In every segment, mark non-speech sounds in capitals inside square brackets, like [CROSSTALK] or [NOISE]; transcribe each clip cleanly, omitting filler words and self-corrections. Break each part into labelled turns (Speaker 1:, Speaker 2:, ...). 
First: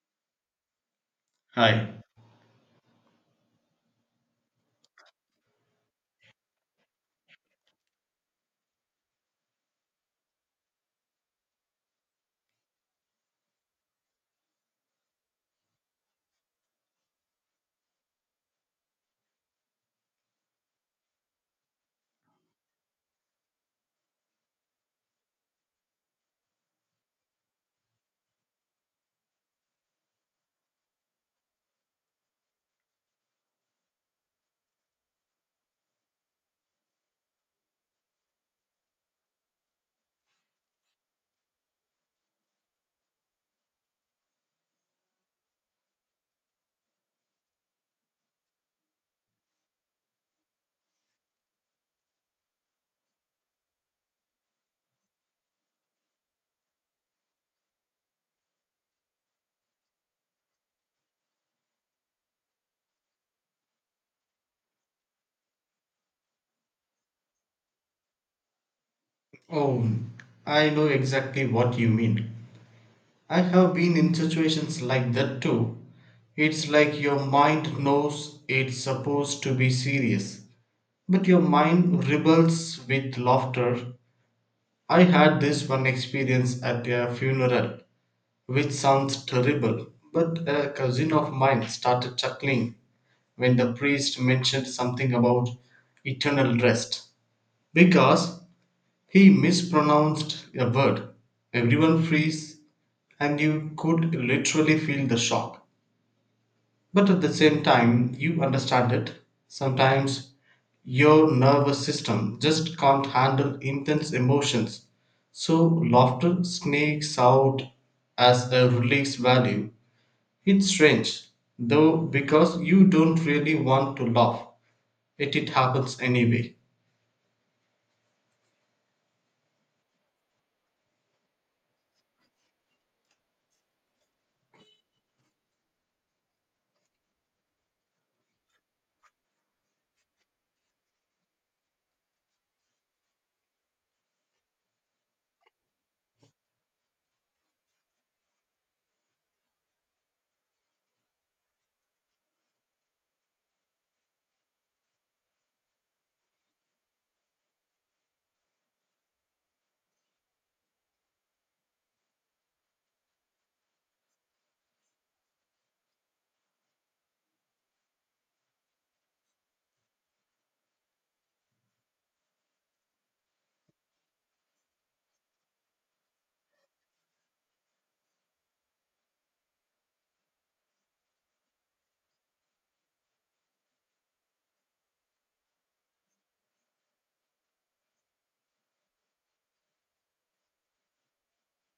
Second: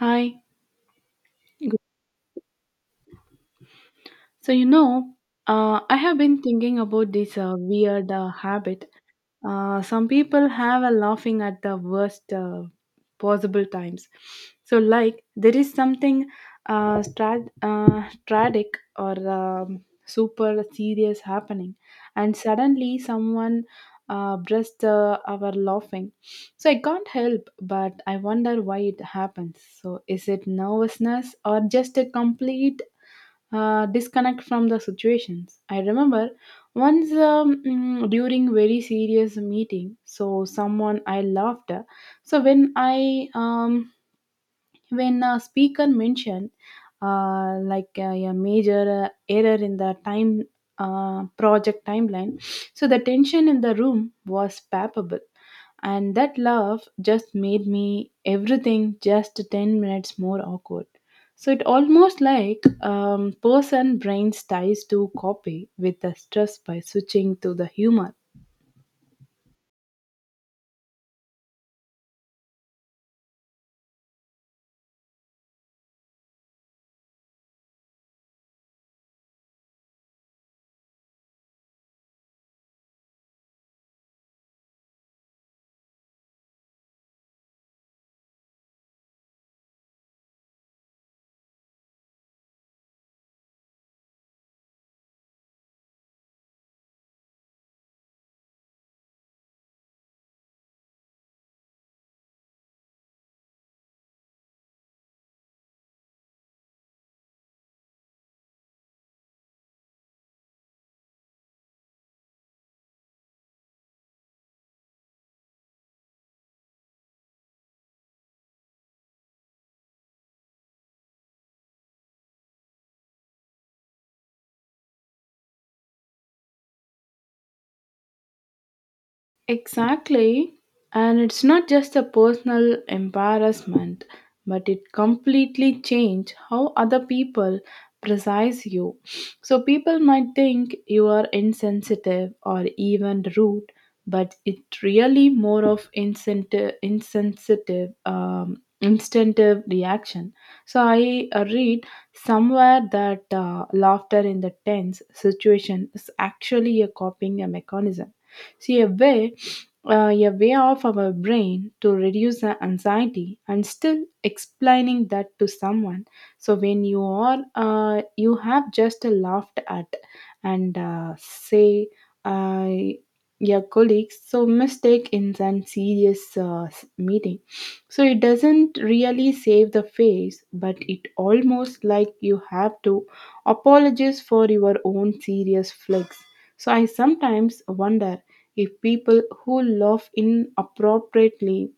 Speaker 1: Hi. Good-
Speaker 2: Hi.
Speaker 1: So, you know, I have been thinking about this weird habit. Some people have a laughing at the worst possible times. There is something tragic or super serious happening, and suddenly someone bursts our laughing. So, I can't help but I wonder why it happens. So, is it nervousness or just a complete disconnect from the situations. I remember once during very serious meeting, so someone I loved. So when I when a speaker mentioned uh, like uh, a major error in the time project timeline, so the tension in the room was palpable and that laugh just made me everything just 10 minutes more awkward so it almost like person brains tries to copy with the stress by switching to the humor.
Speaker 2: Oh, I know exactly what you mean. I have been in situations like that too. It's like your mind knows it's supposed to be serious, but your mind rebels with laughter. I had this one experience at a funeral, which sounds terrible, but a cousin of mine started chuckling when the priest mentioned something about eternal rest because he mispronounced a word. Everyone freeze and you could literally feel the shock. But at the same time, you understand it. Sometimes your nervous system just can't handle intense emotions. So laughter sneaks out as a release value. It's strange, though, because you don't really want to laugh, yet it happens anyway.
Speaker 1: Exactly. And it's not just a personal embarrassment, but it completely changes how other people precise you. So people might think you are insensitive or even rude, but it really more of instinctive reaction. So I read somewhere that laughter in the tense situation is actually a coping mechanism. See a way of our brain to reduce the anxiety and still explaining that to someone so when you are you have just laughed at and say uh, your colleagues so mistake in some serious meeting so it doesn't really save the face but it almost like you have to apologize for your own serious flex so I sometimes wonder if people who laugh inappropriately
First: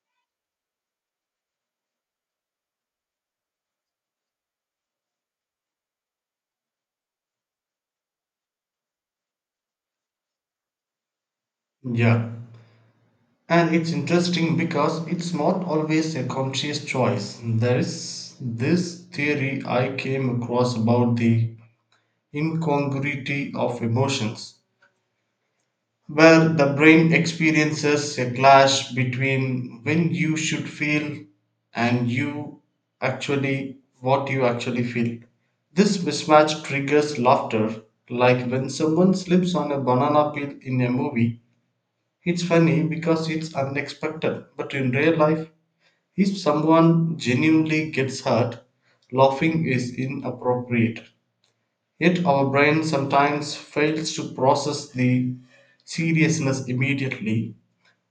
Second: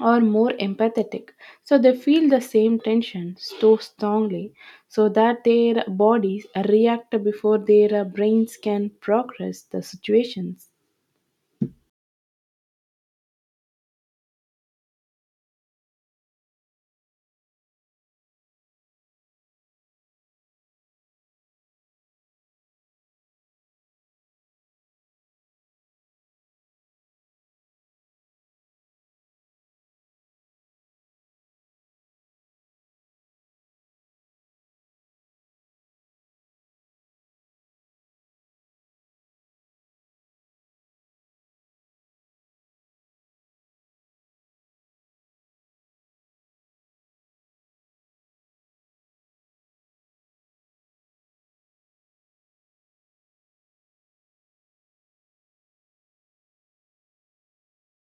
Speaker 1: are more empathetic. So they feel the same tension so strongly so that their bodies react before their brains can process the situations.
Speaker 2: Yeah. And it's interesting because it's not always a conscious choice. There's this theory I came across about the incongruity of emotions, where the brain experiences a clash between when you should feel and you actually what you actually feel. This mismatch triggers laughter, like when someone slips on a banana peel in a movie. It's funny because it's unexpected, but in real life, if someone genuinely gets hurt, laughing is inappropriate. Yet our brain sometimes fails to process the seriousness immediately.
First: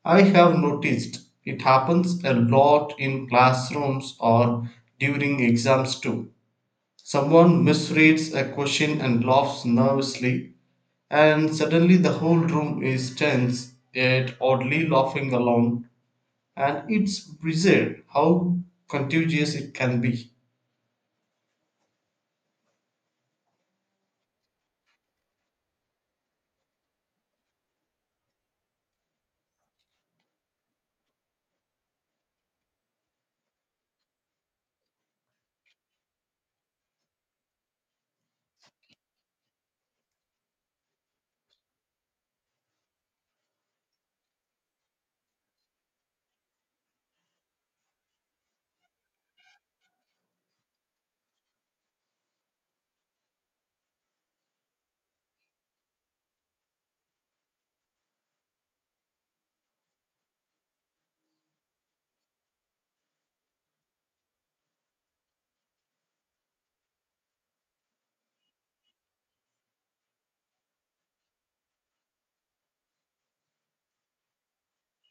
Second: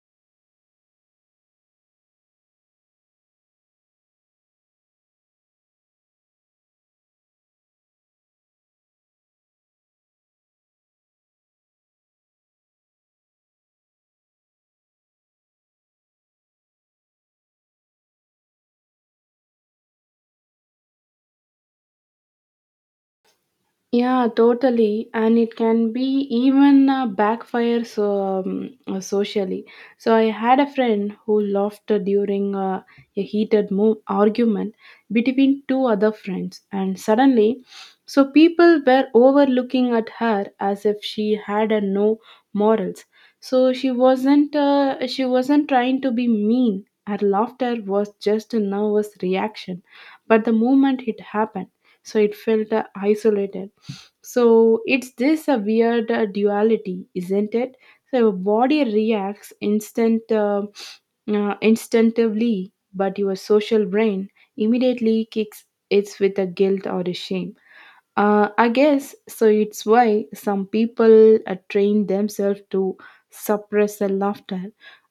Speaker 2: I have noticed it happens a lot in classrooms or during exams too. Someone misreads a question and laughs nervously, and suddenly the whole room is tense, yet oddly laughing along. And it's bizarre how contagious it can be.
Speaker 1: Yeah, totally. And it can be even backfire so socially. So I had a friend who laughed during a heated argument between two other friends, and suddenly, so people were overlooking at her as if she had a no morals. So she wasn't. She wasn't trying to be mean. Her laughter was just a nervous reaction, but the moment it happened, so it felt isolated so it's this a weird duality, isn't it? So your body reacts instinctively, but your social brain immediately kicks it with a guilt or a shame. I guess so. It's why some people train themselves to suppress the laughter,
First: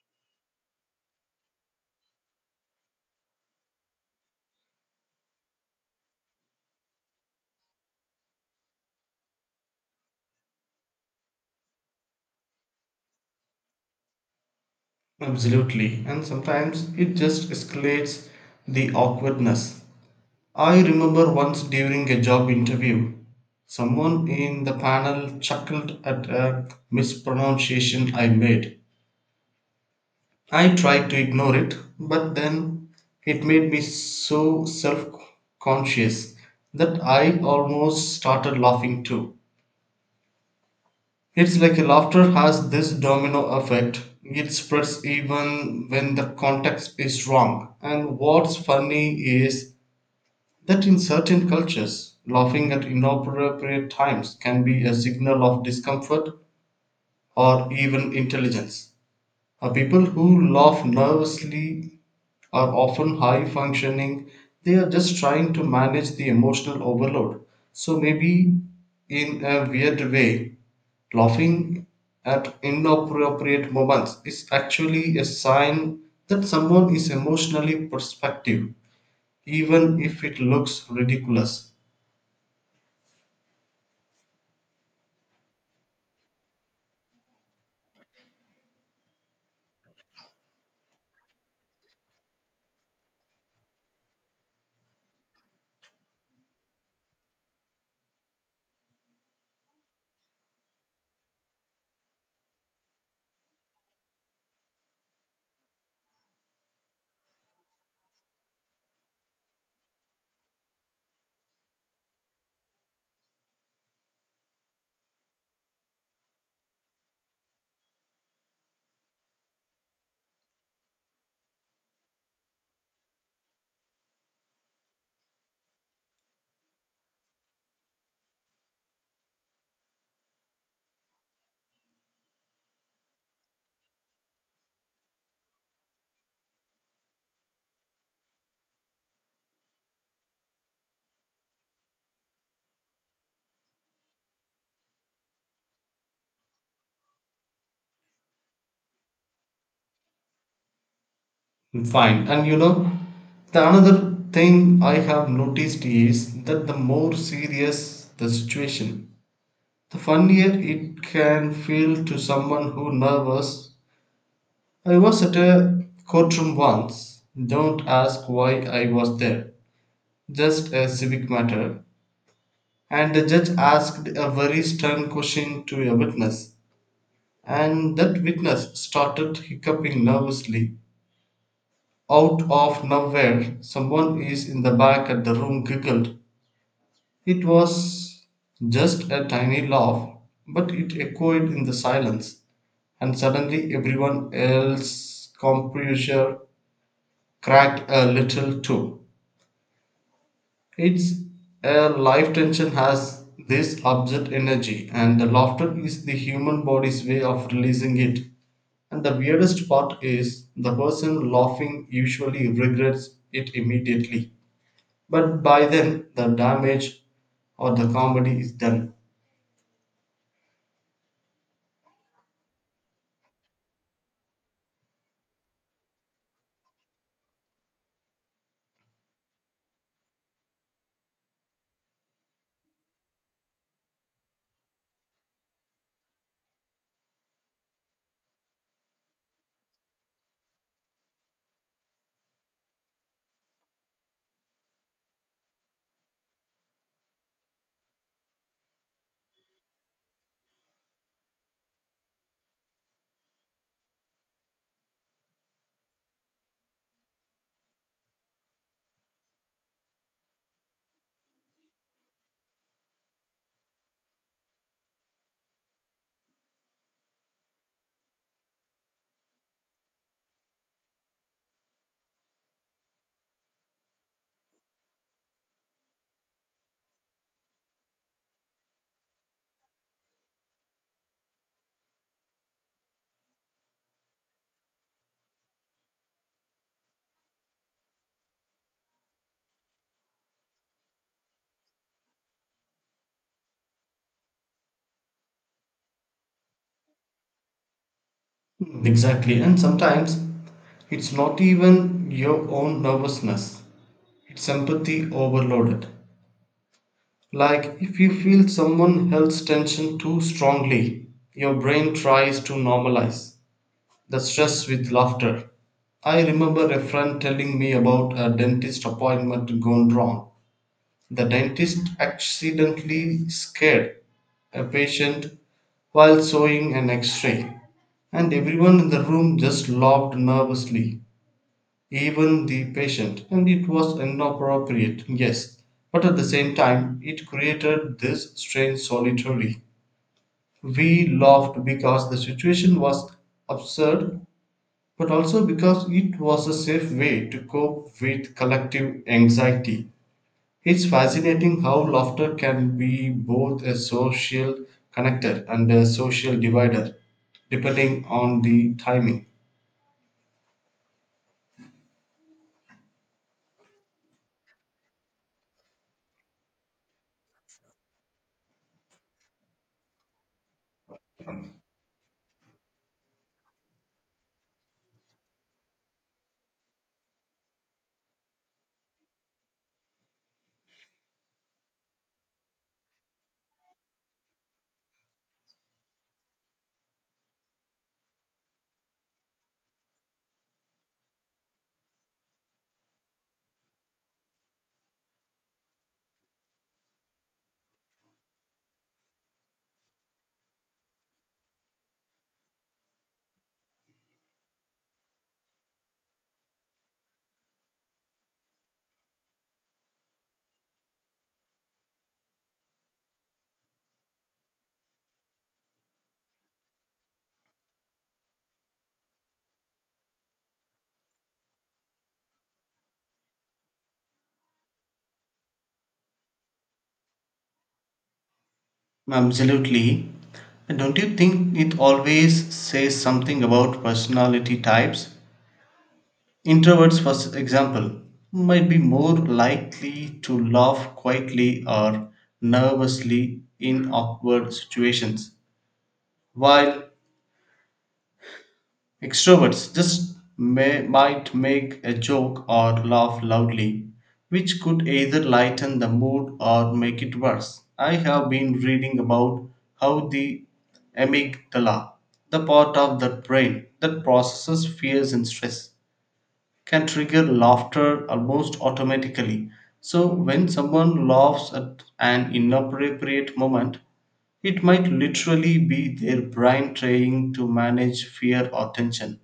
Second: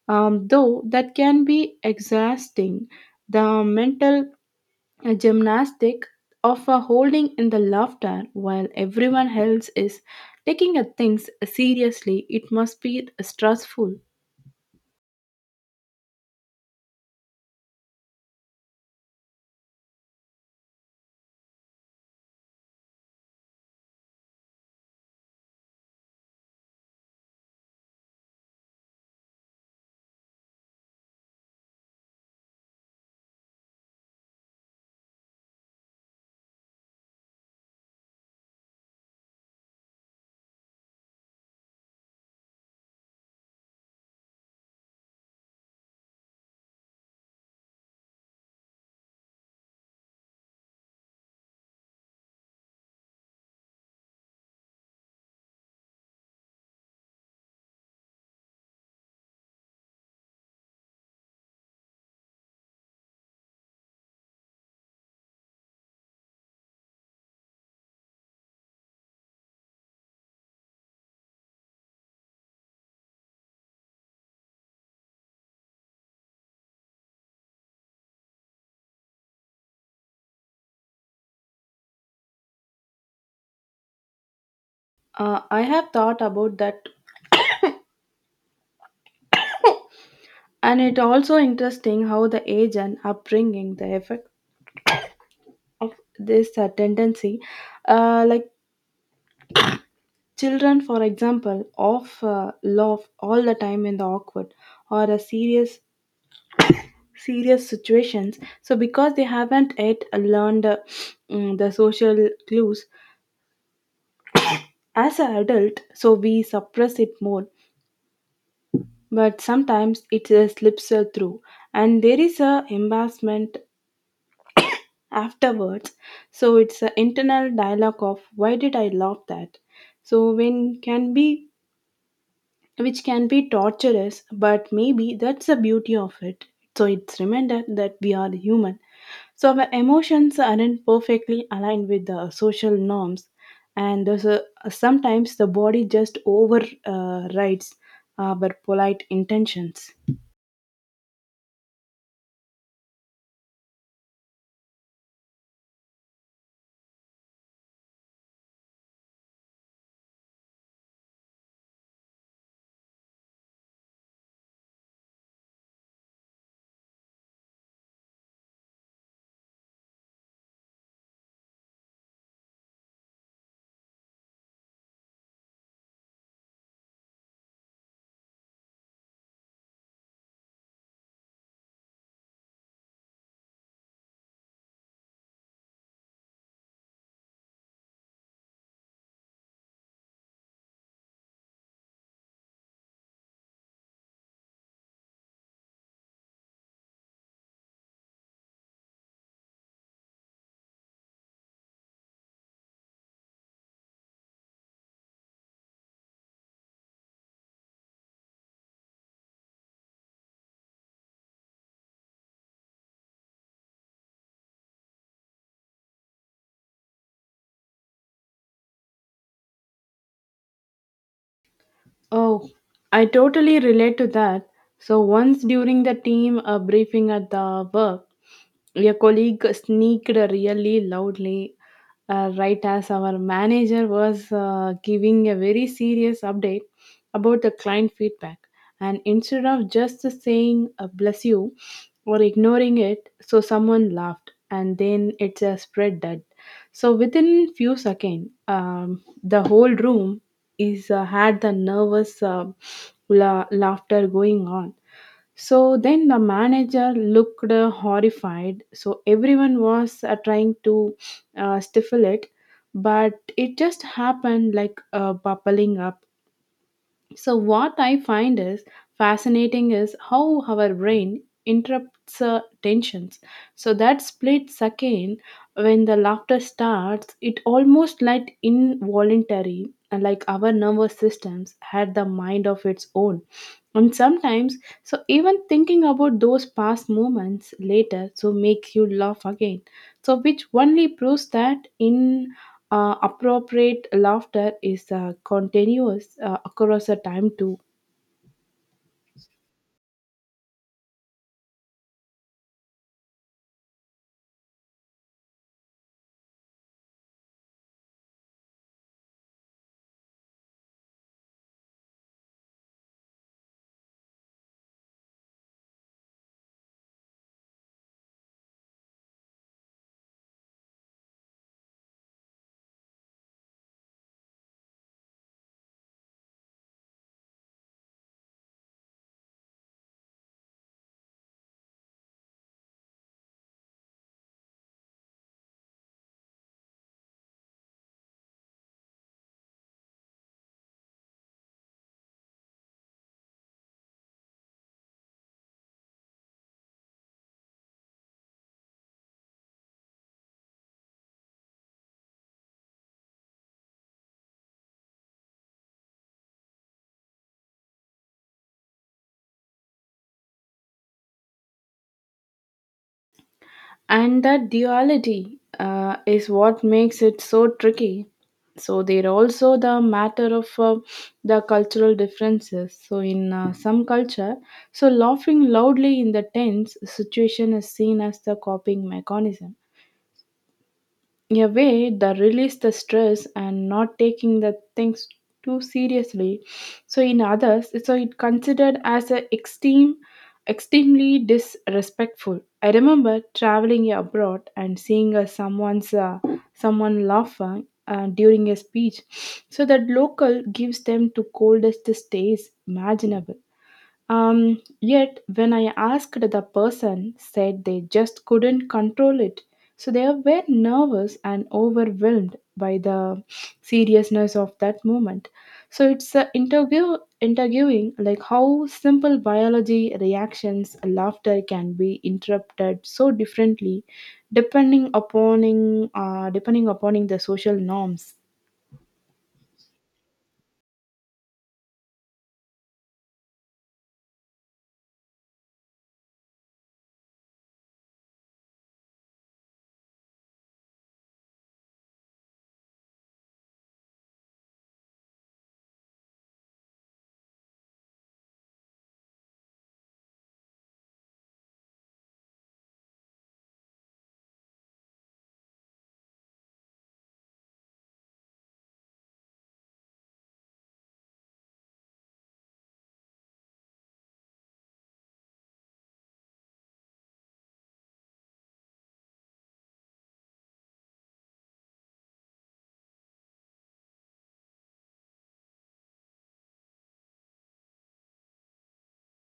Speaker 1: though that can be exhausting. The mental a gymnastic of a holding in the laughter while everyone else is taking a things seriously it must be stressful.
Speaker 2: Absolutely, and sometimes it just escalates the awkwardness. I remember once during a job interview someone in the panel chuckled at a mispronunciation I made. I tried to ignore it, but then it made me so self-conscious that I almost started laughing too. It's like laughter has this domino effect. It spreads even when the context is wrong. And what's funny is that in certain cultures, laughing at inappropriate times can be a signal of discomfort or even intelligence. People who laugh nervously are often high functioning, they are just trying to manage the emotional overload. So, maybe in a weird way, laughing at inappropriate moments is actually a sign that someone is emotionally perspective, even if it looks ridiculous.
Speaker 1: I have thought about that and it also interesting how the age and upbringing the effect of this tendency like children for example of laugh all the time in the awkward or a serious situations so because they haven't yet learned the social clues as an adult so we suppress it more but sometimes it slips through and there is a embarrassment afterwards so it's an internal dialogue of why did I love that so when can be which can be torturous but maybe that's the beauty of it so it's reminder that we are human. So our emotions aren't perfectly aligned with the social norms, and thus, sometimes the body just overrides rides our polite intentions.
Speaker 2: Fine. And you know, the another thing I have noticed is that the more serious the situation, the funnier it can feel to someone who nervous. I was at a courtroom once. Don't ask why I was there. Just a civic matter. And the judge asked a very stern question to a witness, and that witness started hiccuping nervously. Out of nowhere, someone is in the back of the room giggled. It was just a tiny laugh, but it echoed in the silence, and suddenly everyone else's composure cracked a little too. It's a life tension has this absurd energy, and the laughter is the human body's way of releasing it. And the weirdest part is the person laughing usually regrets it immediately. But by then, the damage or the comedy is done.
Speaker 1: Oh, I totally relate to that. So, once during the team briefing at the work, a colleague sneaked really loudly right as our manager was giving a very serious update about the client feedback. And instead of just saying bless you or ignoring it, so someone laughed and then it's a spread that. So, within few seconds, the whole room is had the nervous laughter going on so then the manager looked horrified so everyone was trying to stifle it but it just happened like bubbling up so, what I find is fascinating is how our brain interrupts tensions. So, that split second when the laughter starts, it almost like involuntary, and like our nervous systems had the mind of its own. And sometimes, so even thinking about those past moments later, so makes you laugh again. So, which only proves that in appropriate laughter is continuous across a time too.
Speaker 2: Mm, exactly. And sometimes it's not even your own nervousness, it's empathy overloaded. Like if you feel someone else's tension too strongly, your brain tries to normalize the stress with laughter. I remember a friend telling me about a dentist appointment gone wrong. The dentist accidentally scared a patient while sewing an x ray, and everyone in the room just laughed nervously, even the patient, and it was inappropriate, yes, but at the same time it created this strange solitarily. We laughed because the situation was absurd, but also because it was a safe way to cope with collective anxiety. It's fascinating how laughter can be both a social connector and a social divider, depending on the timing.
Speaker 1: And that duality is what makes it so tricky. So there are also the matter of the cultural differences. So in some culture, so laughing loudly in the tense situation is seen as the coping mechanism. In a way, that release the stress and not taking the things too seriously. So in others, so it considered as a extremely disrespectful. I remember traveling abroad and seeing someone laughing during a speech. So that local gives them to coldest stays imaginable. Yet when I asked the person said they just couldn't control it. So they were nervous and overwhelmed by the seriousness of that moment. So it's interviewing like how simple biology reactions laughter can be interrupted so differently depending upon in the social norms.
Speaker 2: Absolutely. And don't you think it always says something about personality types? Introverts, for example, might be more likely to laugh quietly or nervously in awkward situations, while extroverts might make a joke or laugh loudly, which could either lighten the mood or make it worse. I have been reading about how the amygdala, the part of the brain that processes fears and stress, can trigger laughter almost automatically. So, when someone laughs at an inappropriate moment, it might literally be their brain trying to manage fear or tension.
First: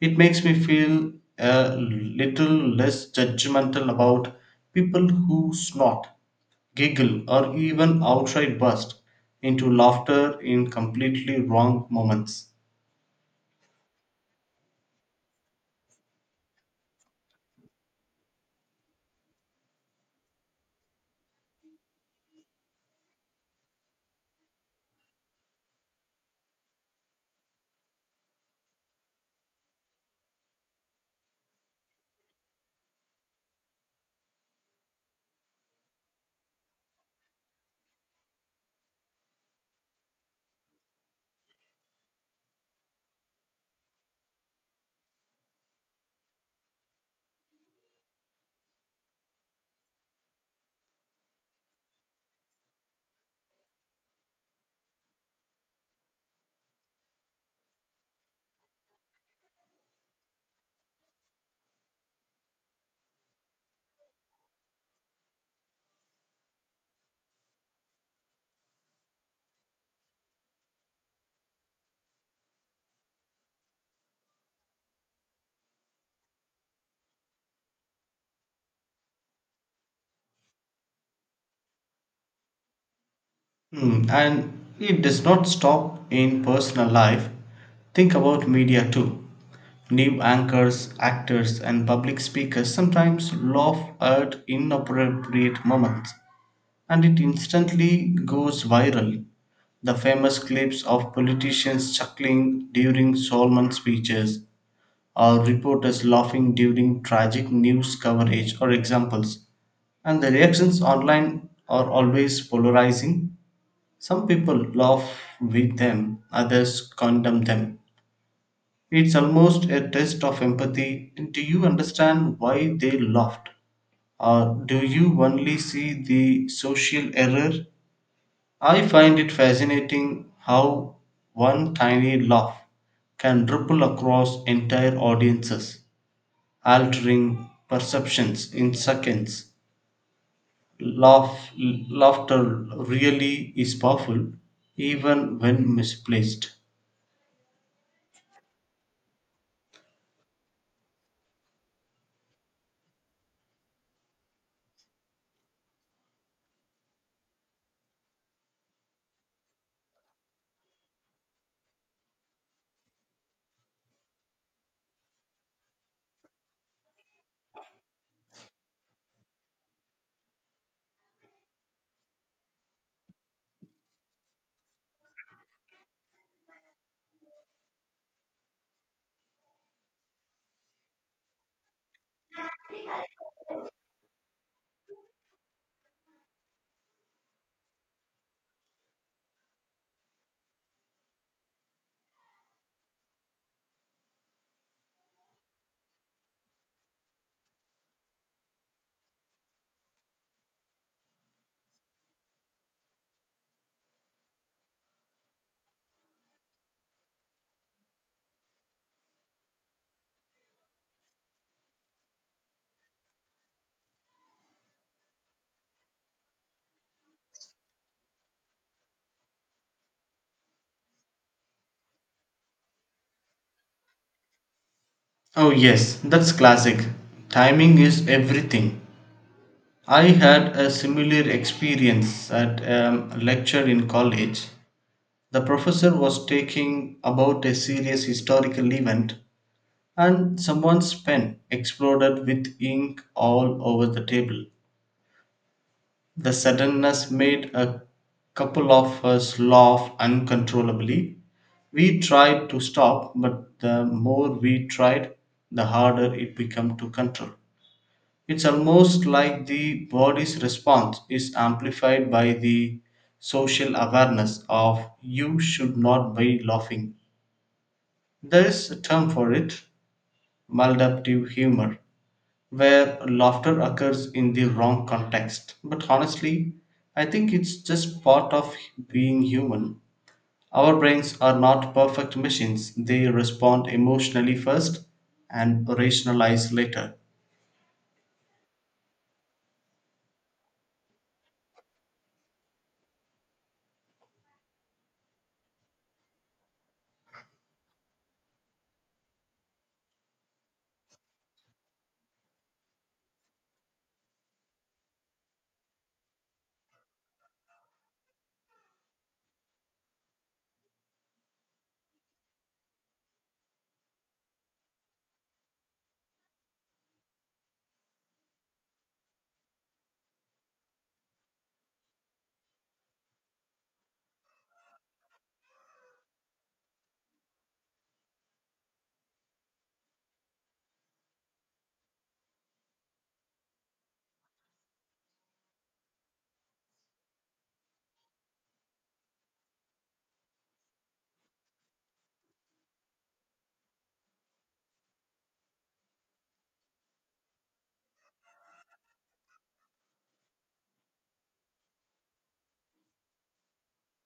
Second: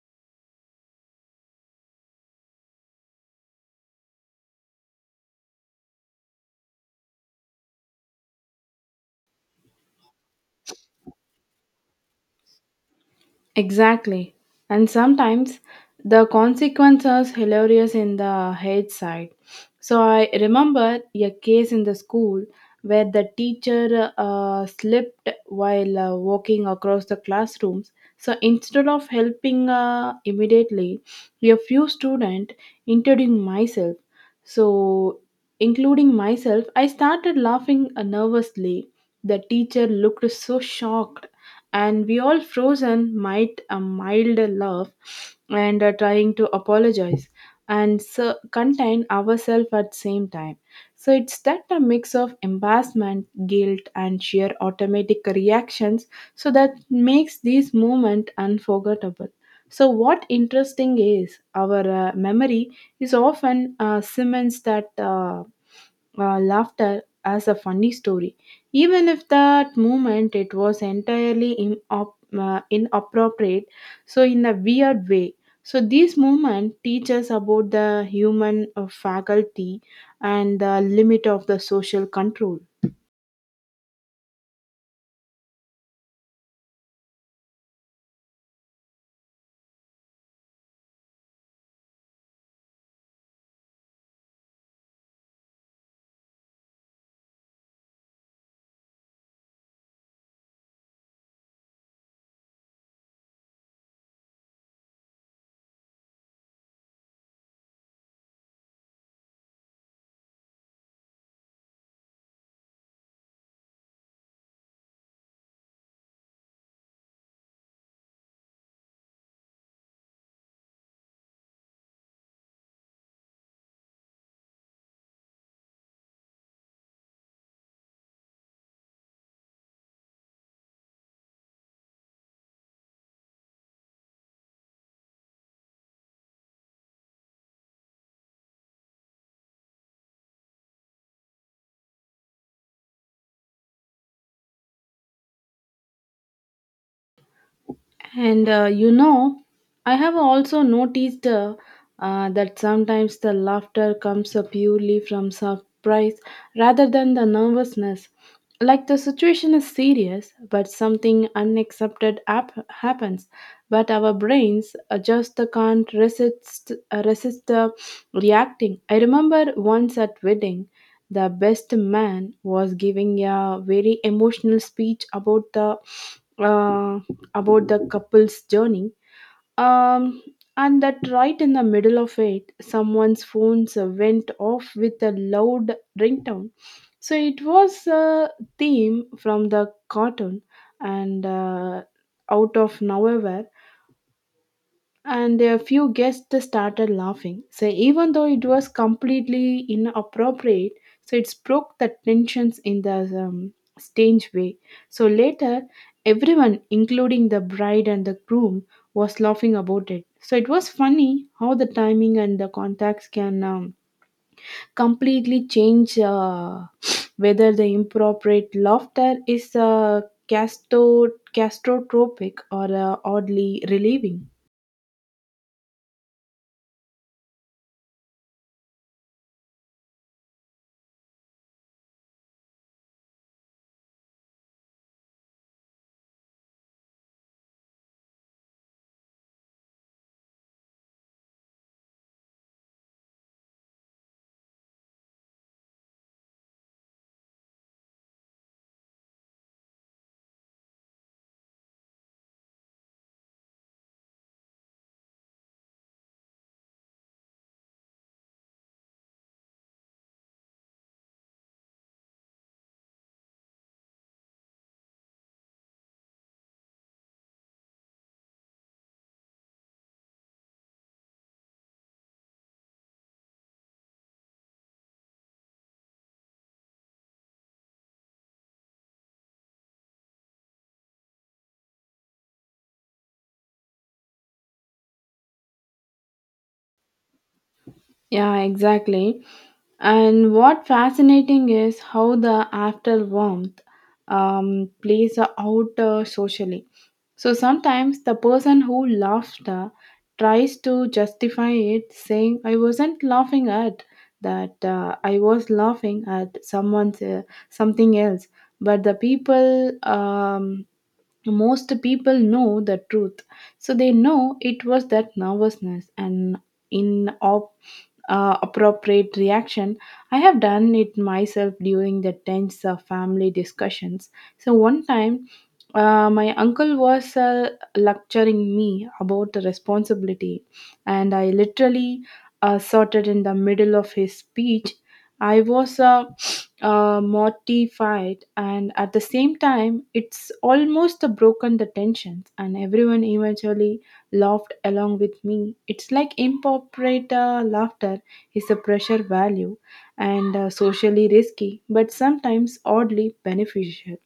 Speaker 2: It makes me feel a little less judgmental about people who snort, giggle, or even outright burst into laughter in completely wrong moments.
Speaker 1: Exactly. And sometimes the consequences hilarious in the head side. So I remember a case in the school where the teacher slipped while walking across the classrooms. So instead of helping immediately, a few students, including myself, so including myself, I started laughing nervously. The teacher looked so shocked and we all frozen might a mild laugh and are trying to apologize and so contain ourselves at same time so it's that a mix of embarrassment guilt and sheer automatic reactions so that makes this moment unforgettable so what interesting is our memory is often cements that laughter as a funny story even if that moment it was entirely in inappropriate so in a weird way so this movement teaches about the human faculty and the limit of the social control.
Speaker 2: Hmm, and it does not stop in personal life. Think about media too. New anchors, actors, and public speakers sometimes laugh at inappropriate moments and it instantly goes viral. The famous clips of politicians chuckling during solemn speeches or reporters laughing during tragic news coverage are examples. And the reactions online are always polarizing. Some people laugh with them, others condemn them. It's almost a test of empathy. Do you understand why they laughed? Or do you only see the social error? I find it fascinating how one tiny laugh can ripple across entire audiences, altering perceptions in seconds. Laughter really is powerful, even when misplaced.
Speaker 1: And uh, you know, I have also noticed that sometimes the laughter comes purely from surprise rather than the nervousness. Like the situation is serious, but something happens. But our brains just can't resist reacting. I remember once at wedding, the best man was giving a very emotional speech about the. Uh, about the couple's journey. Um, and that right in the middle of it, someone's phone went off with a loud ringtone. So it was a theme from the cartoon, and out of nowhere, and a few guests started laughing. So even though it was completely inappropriate, so it broke the tensions in the strange way. So later, everyone, including the bride and the groom, was laughing about it. So it was funny how the timing and the contacts can completely change [SNIFFS] whether the inappropriate laughter is castro- castrotropic or oddly relieving.
Speaker 2: Oh, yes, that's classic. Timing is everything. I had a similar experience at a lecture in college. The professor was taking about a serious historical event and someone's pen exploded with ink all over the table. The suddenness made a couple of us laugh uncontrollably. We tried to stop, but the more we tried, the harder it became to control. It's almost like the body's response is amplified by the social awareness of you should not be laughing. There is a term for it: maladaptive humor, where laughter occurs in the wrong context. But honestly, I think it's just part of being human. Our brains are not perfect machines, they respond emotionally first and rationalize later.
Speaker 1: Yeah, exactly. And what fascinating is how the after warmth plays out socially. So sometimes the person who laughed tries to justify it, saying, "I wasn't laughing at that. I was laughing at someone's something else." But the people, most people know the truth, so they know it was that nervousness and in op appropriate reaction. I have done it myself during the tense family discussions. So, one time, my uncle was lecturing me about the responsibility, and I literally sorted in the middle of his speech. I was mortified, and at the same time, it's almost broken the tensions, and everyone eventually laughed along with me. It's like improper laughter is a pressure value and socially risky, but sometimes oddly beneficial.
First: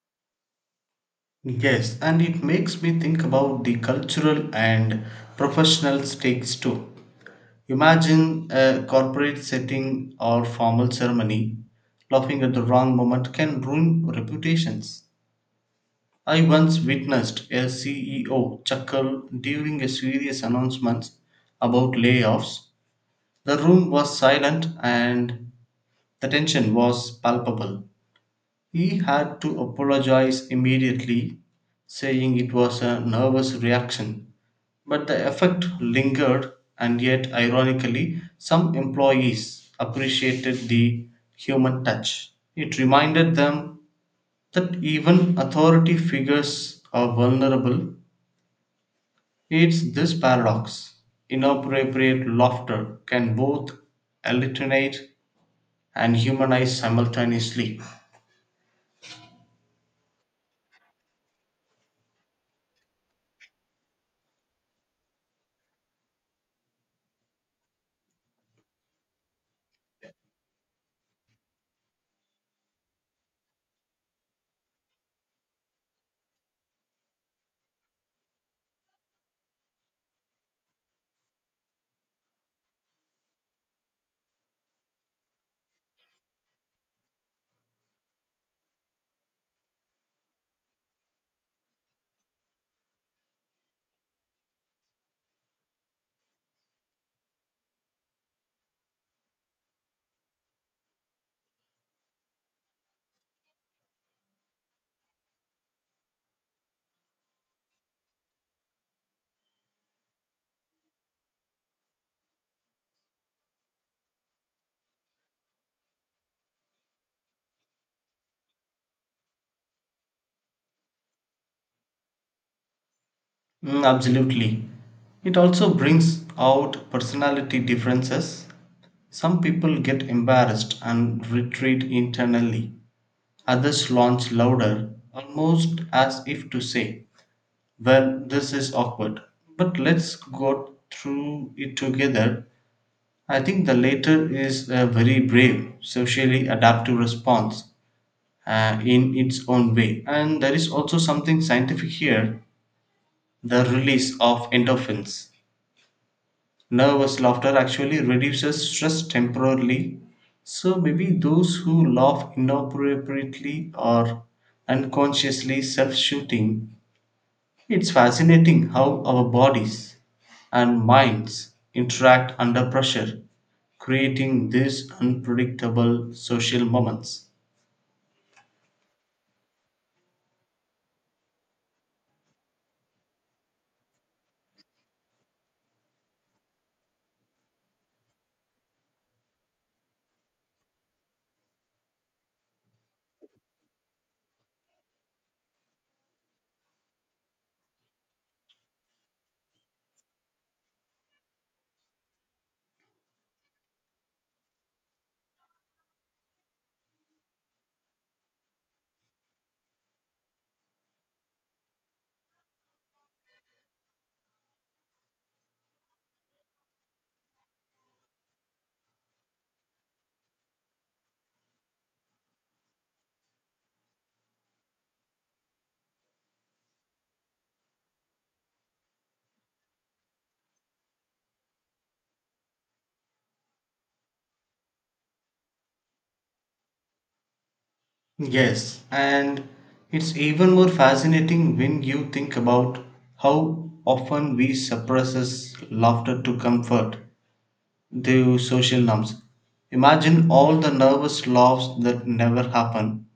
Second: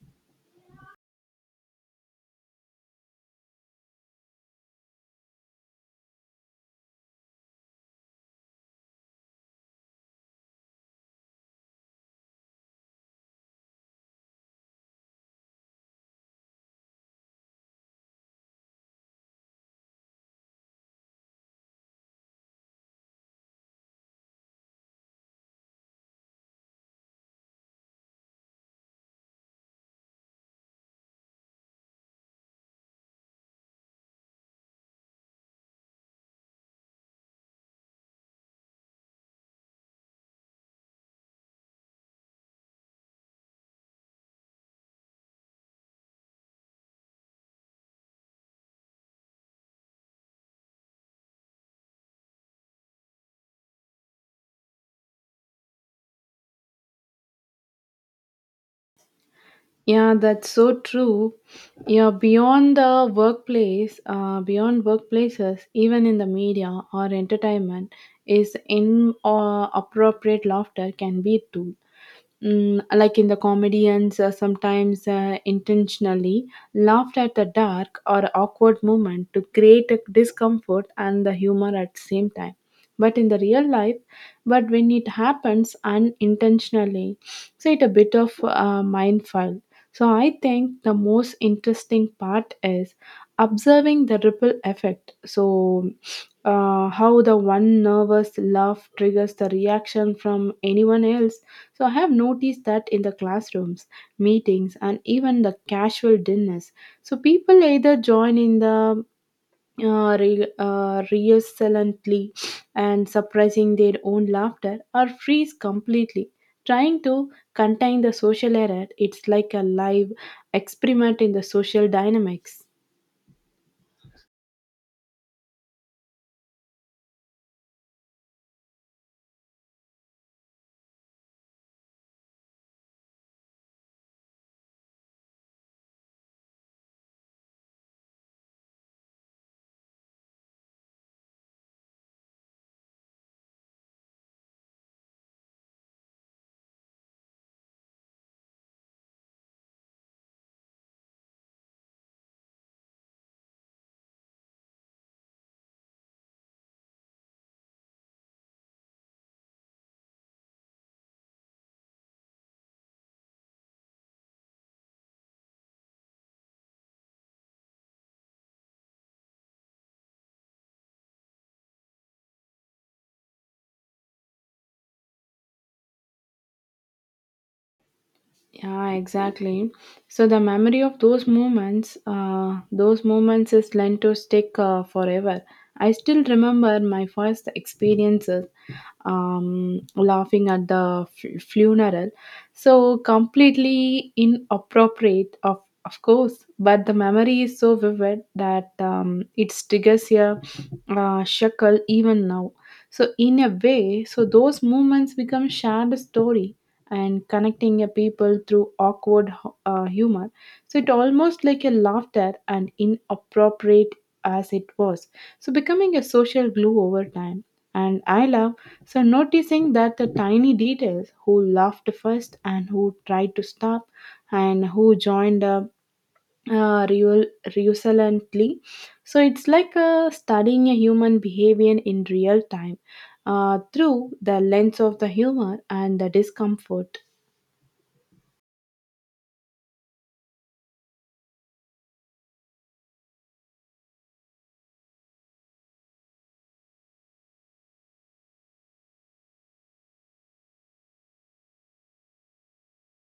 Speaker 2: Yes, and it makes me think about the cultural and professional stakes too. Imagine a corporate setting or formal ceremony. Laughing at the wrong moment can ruin reputations. I once witnessed a CEO chuckle during a serious announcement about layoffs. The room was silent and the tension was palpable. He had to apologize immediately, saying it was a nervous reaction. But the effect lingered, and yet, ironically, some employees appreciated the human touch. It reminded them that even authority figures are vulnerable. It's this paradox: inappropriate laughter can both alienate and humanize simultaneously.
Speaker 1: Yeah, that's so true. Yeah, beyond the workplace, beyond workplaces, even in the media or entertainment, is in or appropriate laughter can be too. Like in the comedians, sometimes intentionally laughed at the dark or awkward moment to create a discomfort and the humor at the same time. But in the real life, but when it happens unintentionally, so it's a bit of a mindful. So I think the most interesting part is observing the ripple effect. So how the one nervous laugh triggers the reaction from anyone else so I have noticed that in the classrooms, meetings, and even the casual dinners. So people either join in the resolutely and suppressing their own laughter or freeze completely. Trying to contain the social error, it's like a live experiment in the social dynamics.
Speaker 2: Mm, absolutely. It also brings out personality differences. Some people get embarrassed and retreat internally, others launch louder, almost as if to say, well, this is awkward, but let's go through it together. I think the latter is a very brave, socially adaptive response in its own way. And there is also something scientific here: the release of endorphins. Nervous laughter actually reduces stress temporarily. So maybe those who laugh inappropriately or unconsciously self shooting. It's fascinating how our bodies and minds interact under pressure, creating these unpredictable social moments.
Speaker 1: Yeah, exactly. So the memory of those moments, is lent to stick forever. I still remember my first experiences laughing at the funeral. So completely inappropriate, of course, but the memory is so vivid that it triggers a shackle even now. So in a way, so those moments become shared story and connecting a people through awkward humor. So it almost like a laughter and inappropriate as it was. So becoming a social glue over time. And I love so noticing that the tiny details who laughed first and who tried to stop and who joined up real resolently. So it's like studying a human behavior in real time through the lens of the humor and the discomfort.
Speaker 2: Yes, and it's even more fascinating when you think about how often we suppress laughter to comfort the social norms. Imagine all the nervous laughs that never happen,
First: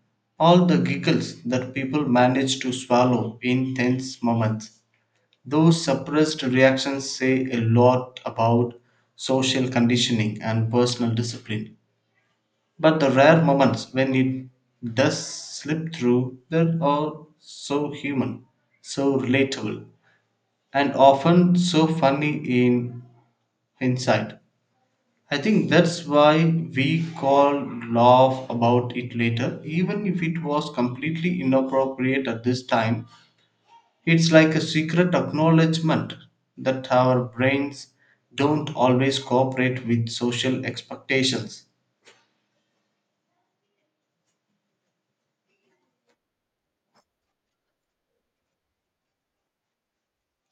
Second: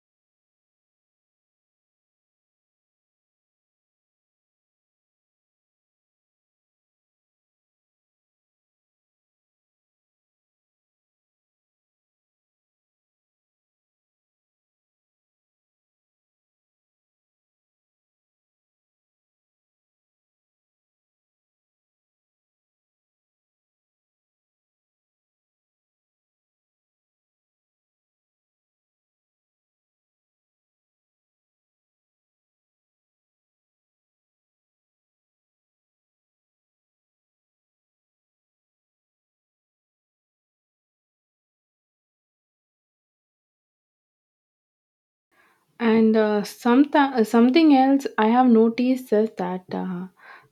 Speaker 2: all the giggles that people manage to swallow in tense moments. Those suppressed reactions say a lot about social conditioning and personal discipline. But the rare moments when it does slip through, they are so human, so relatable, and often so funny in hindsight. I think that's why we call laugh about it later, even if it was completely inappropriate at this time. It's like a secret acknowledgement that our brains don't always cooperate with social expectations.
Speaker 1: And something else I have noticed is that uh,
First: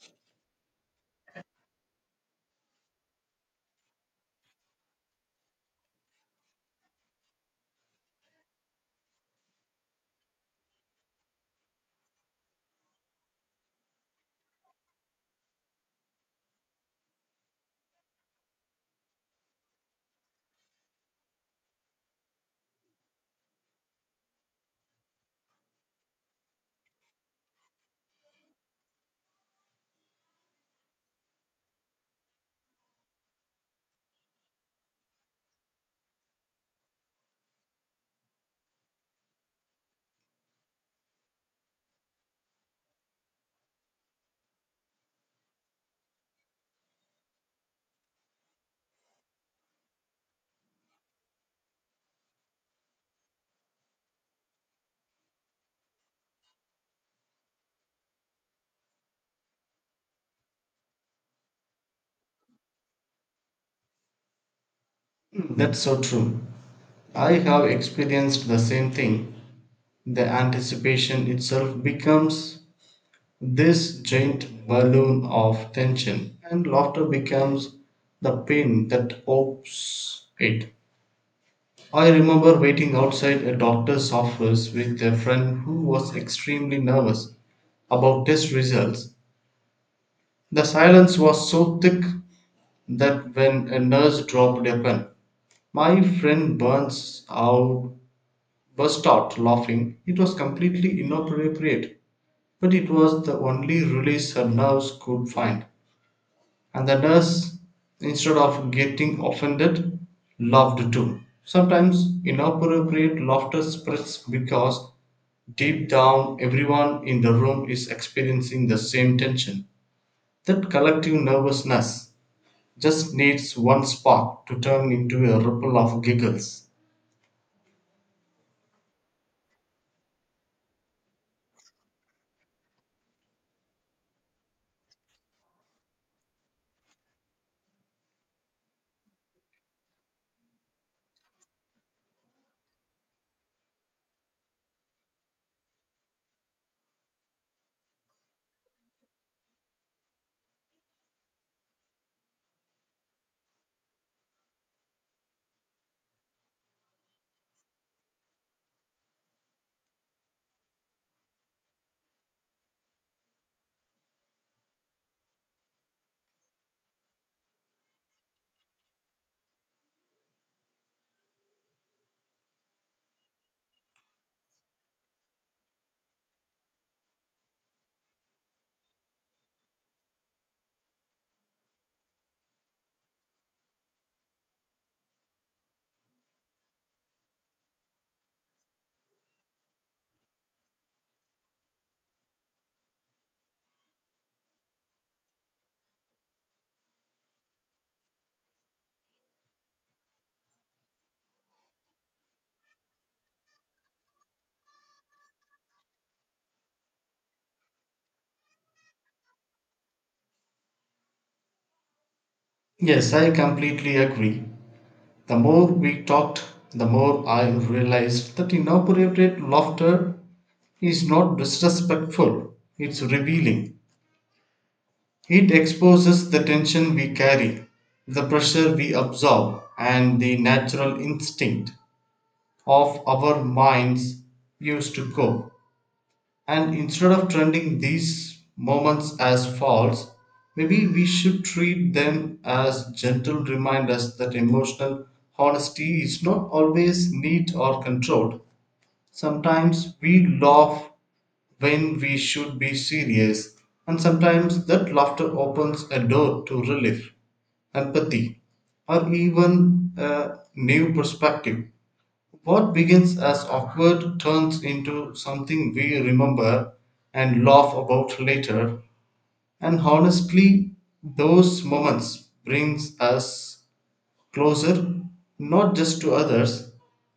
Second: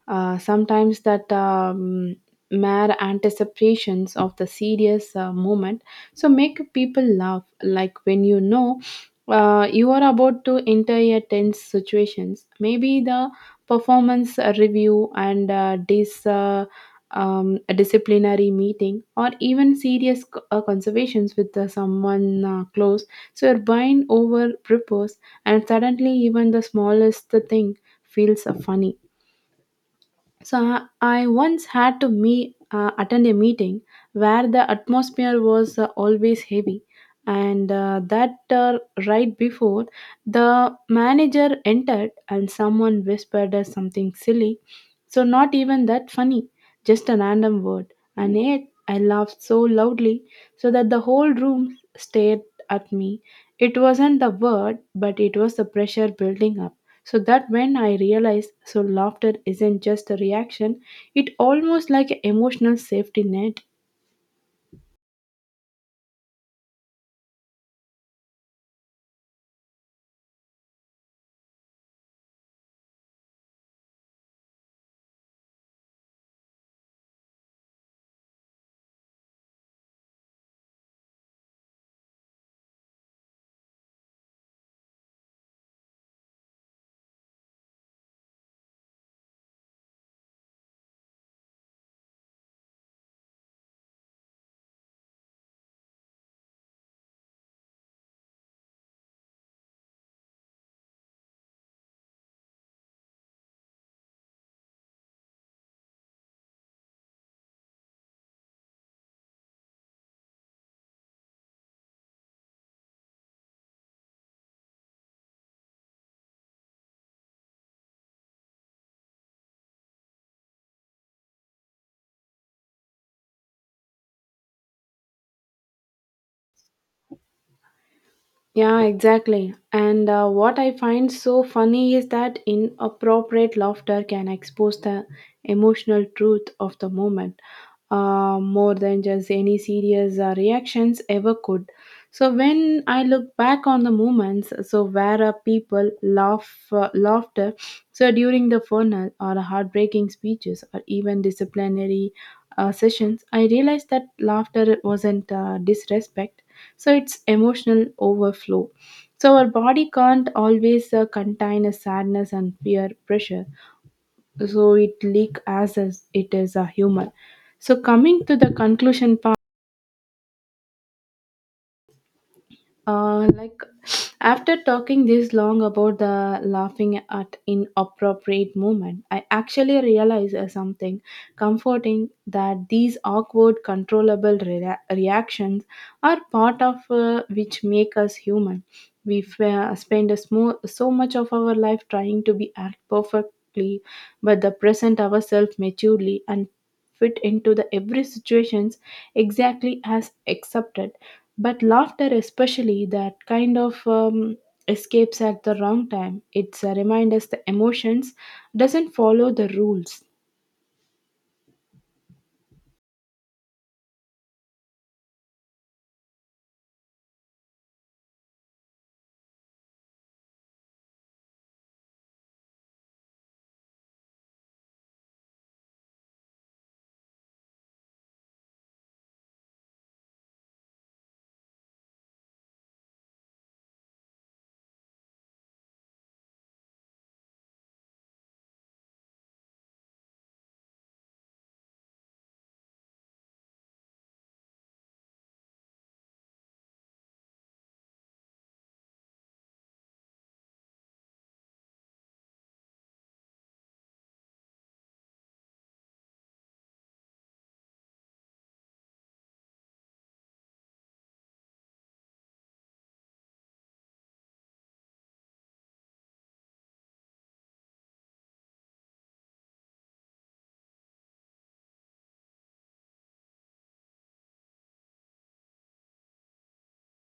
Speaker 1: uh, sometimes that mere anticipations of the serious moment so make people laugh. Like when you know you are about to enter a tense situations, maybe the performance review and this. A disciplinary meeting or even serious conversations with someone close so your mind over prepares and suddenly even the smallest thing feels funny so I once had to me attend a meeting where the atmosphere was always heavy, and that right before the manager entered, and someone whispered us something silly, so not even that funny, just a random word, and yet I laughed so loudly so that the whole room stared at me. It wasn't the word, but it was the pressure building up so that when I realized so laughter isn't just a reaction it almost like an emotional safety net.
Speaker 2: Mm, that's so true. I have experienced the same thing. The anticipation itself becomes this giant balloon of tension, and laughter becomes the pin that opens it. I remember waiting outside a doctor's office with a friend who was extremely nervous about test results. The silence was so thick that when a nurse dropped a pen, my friend burns out burst out laughing. It was completely inappropriate, but it was the only release her nerves could find. And the nurse, instead of getting offended, laughed too. Sometimes inappropriate laughter spreads because deep down, everyone in the room is experiencing the same tension. That collective nervousness just needs one spark to turn into a ripple of giggles.
Speaker 1: Yeah, exactly. And what I find so funny is that inappropriate laughter can expose the emotional truth of the moment more than just any serious reactions ever could. So when I look back on the moments, so where people laughter, so during the funeral or heartbreaking speeches or even disciplinary sessions, I realized that laughter wasn't disrespect so it's emotional overflow so our body can't always contain a sadness and peer pressure so it leak as it is a human so coming to the conclusion part uh, like after talking this long about the laughing at inappropriate moment I actually realized something comforting that these awkward controllable reactions are part of which make us human we spend a so much of our life trying to be act perfectly but the present ourselves maturely and fit into the every situations exactly as accepted but laughter especially that kind of escapes at the wrong time it's a remind us the emotions doesn't follow the rules.
Speaker 2: Yes, I completely agree. The more we talked, the more I realized that inappropriate laughter is not disrespectful, it's revealing. It exposes the tension we carry, the pressure we absorb, and the natural instinct of our minds used to go, and instead of trending these moments as faults, maybe we should treat them as gentle reminders that emotional honesty is not always neat or controlled. Sometimes we laugh when we should be serious, and sometimes that laughter opens a door to relief, empathy, or even a new perspective. What begins as awkward turns into something we remember and laugh about later, and honestly, those moments brings us closer not just to others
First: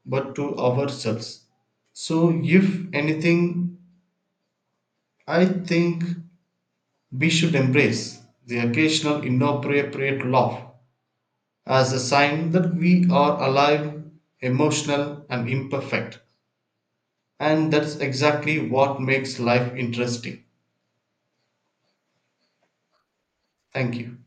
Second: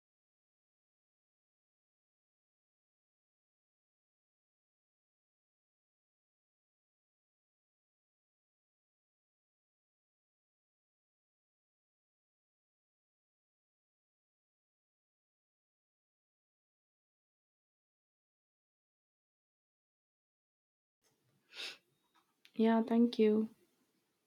Speaker 2: but to ourselves. So if anything, I think we should embrace the occasional inappropriate laugh as a sign that we are alive, emotional and imperfect. And that's exactly what makes life interesting.
Speaker 1: Yeah, thank you.
Speaker 2: Thank you.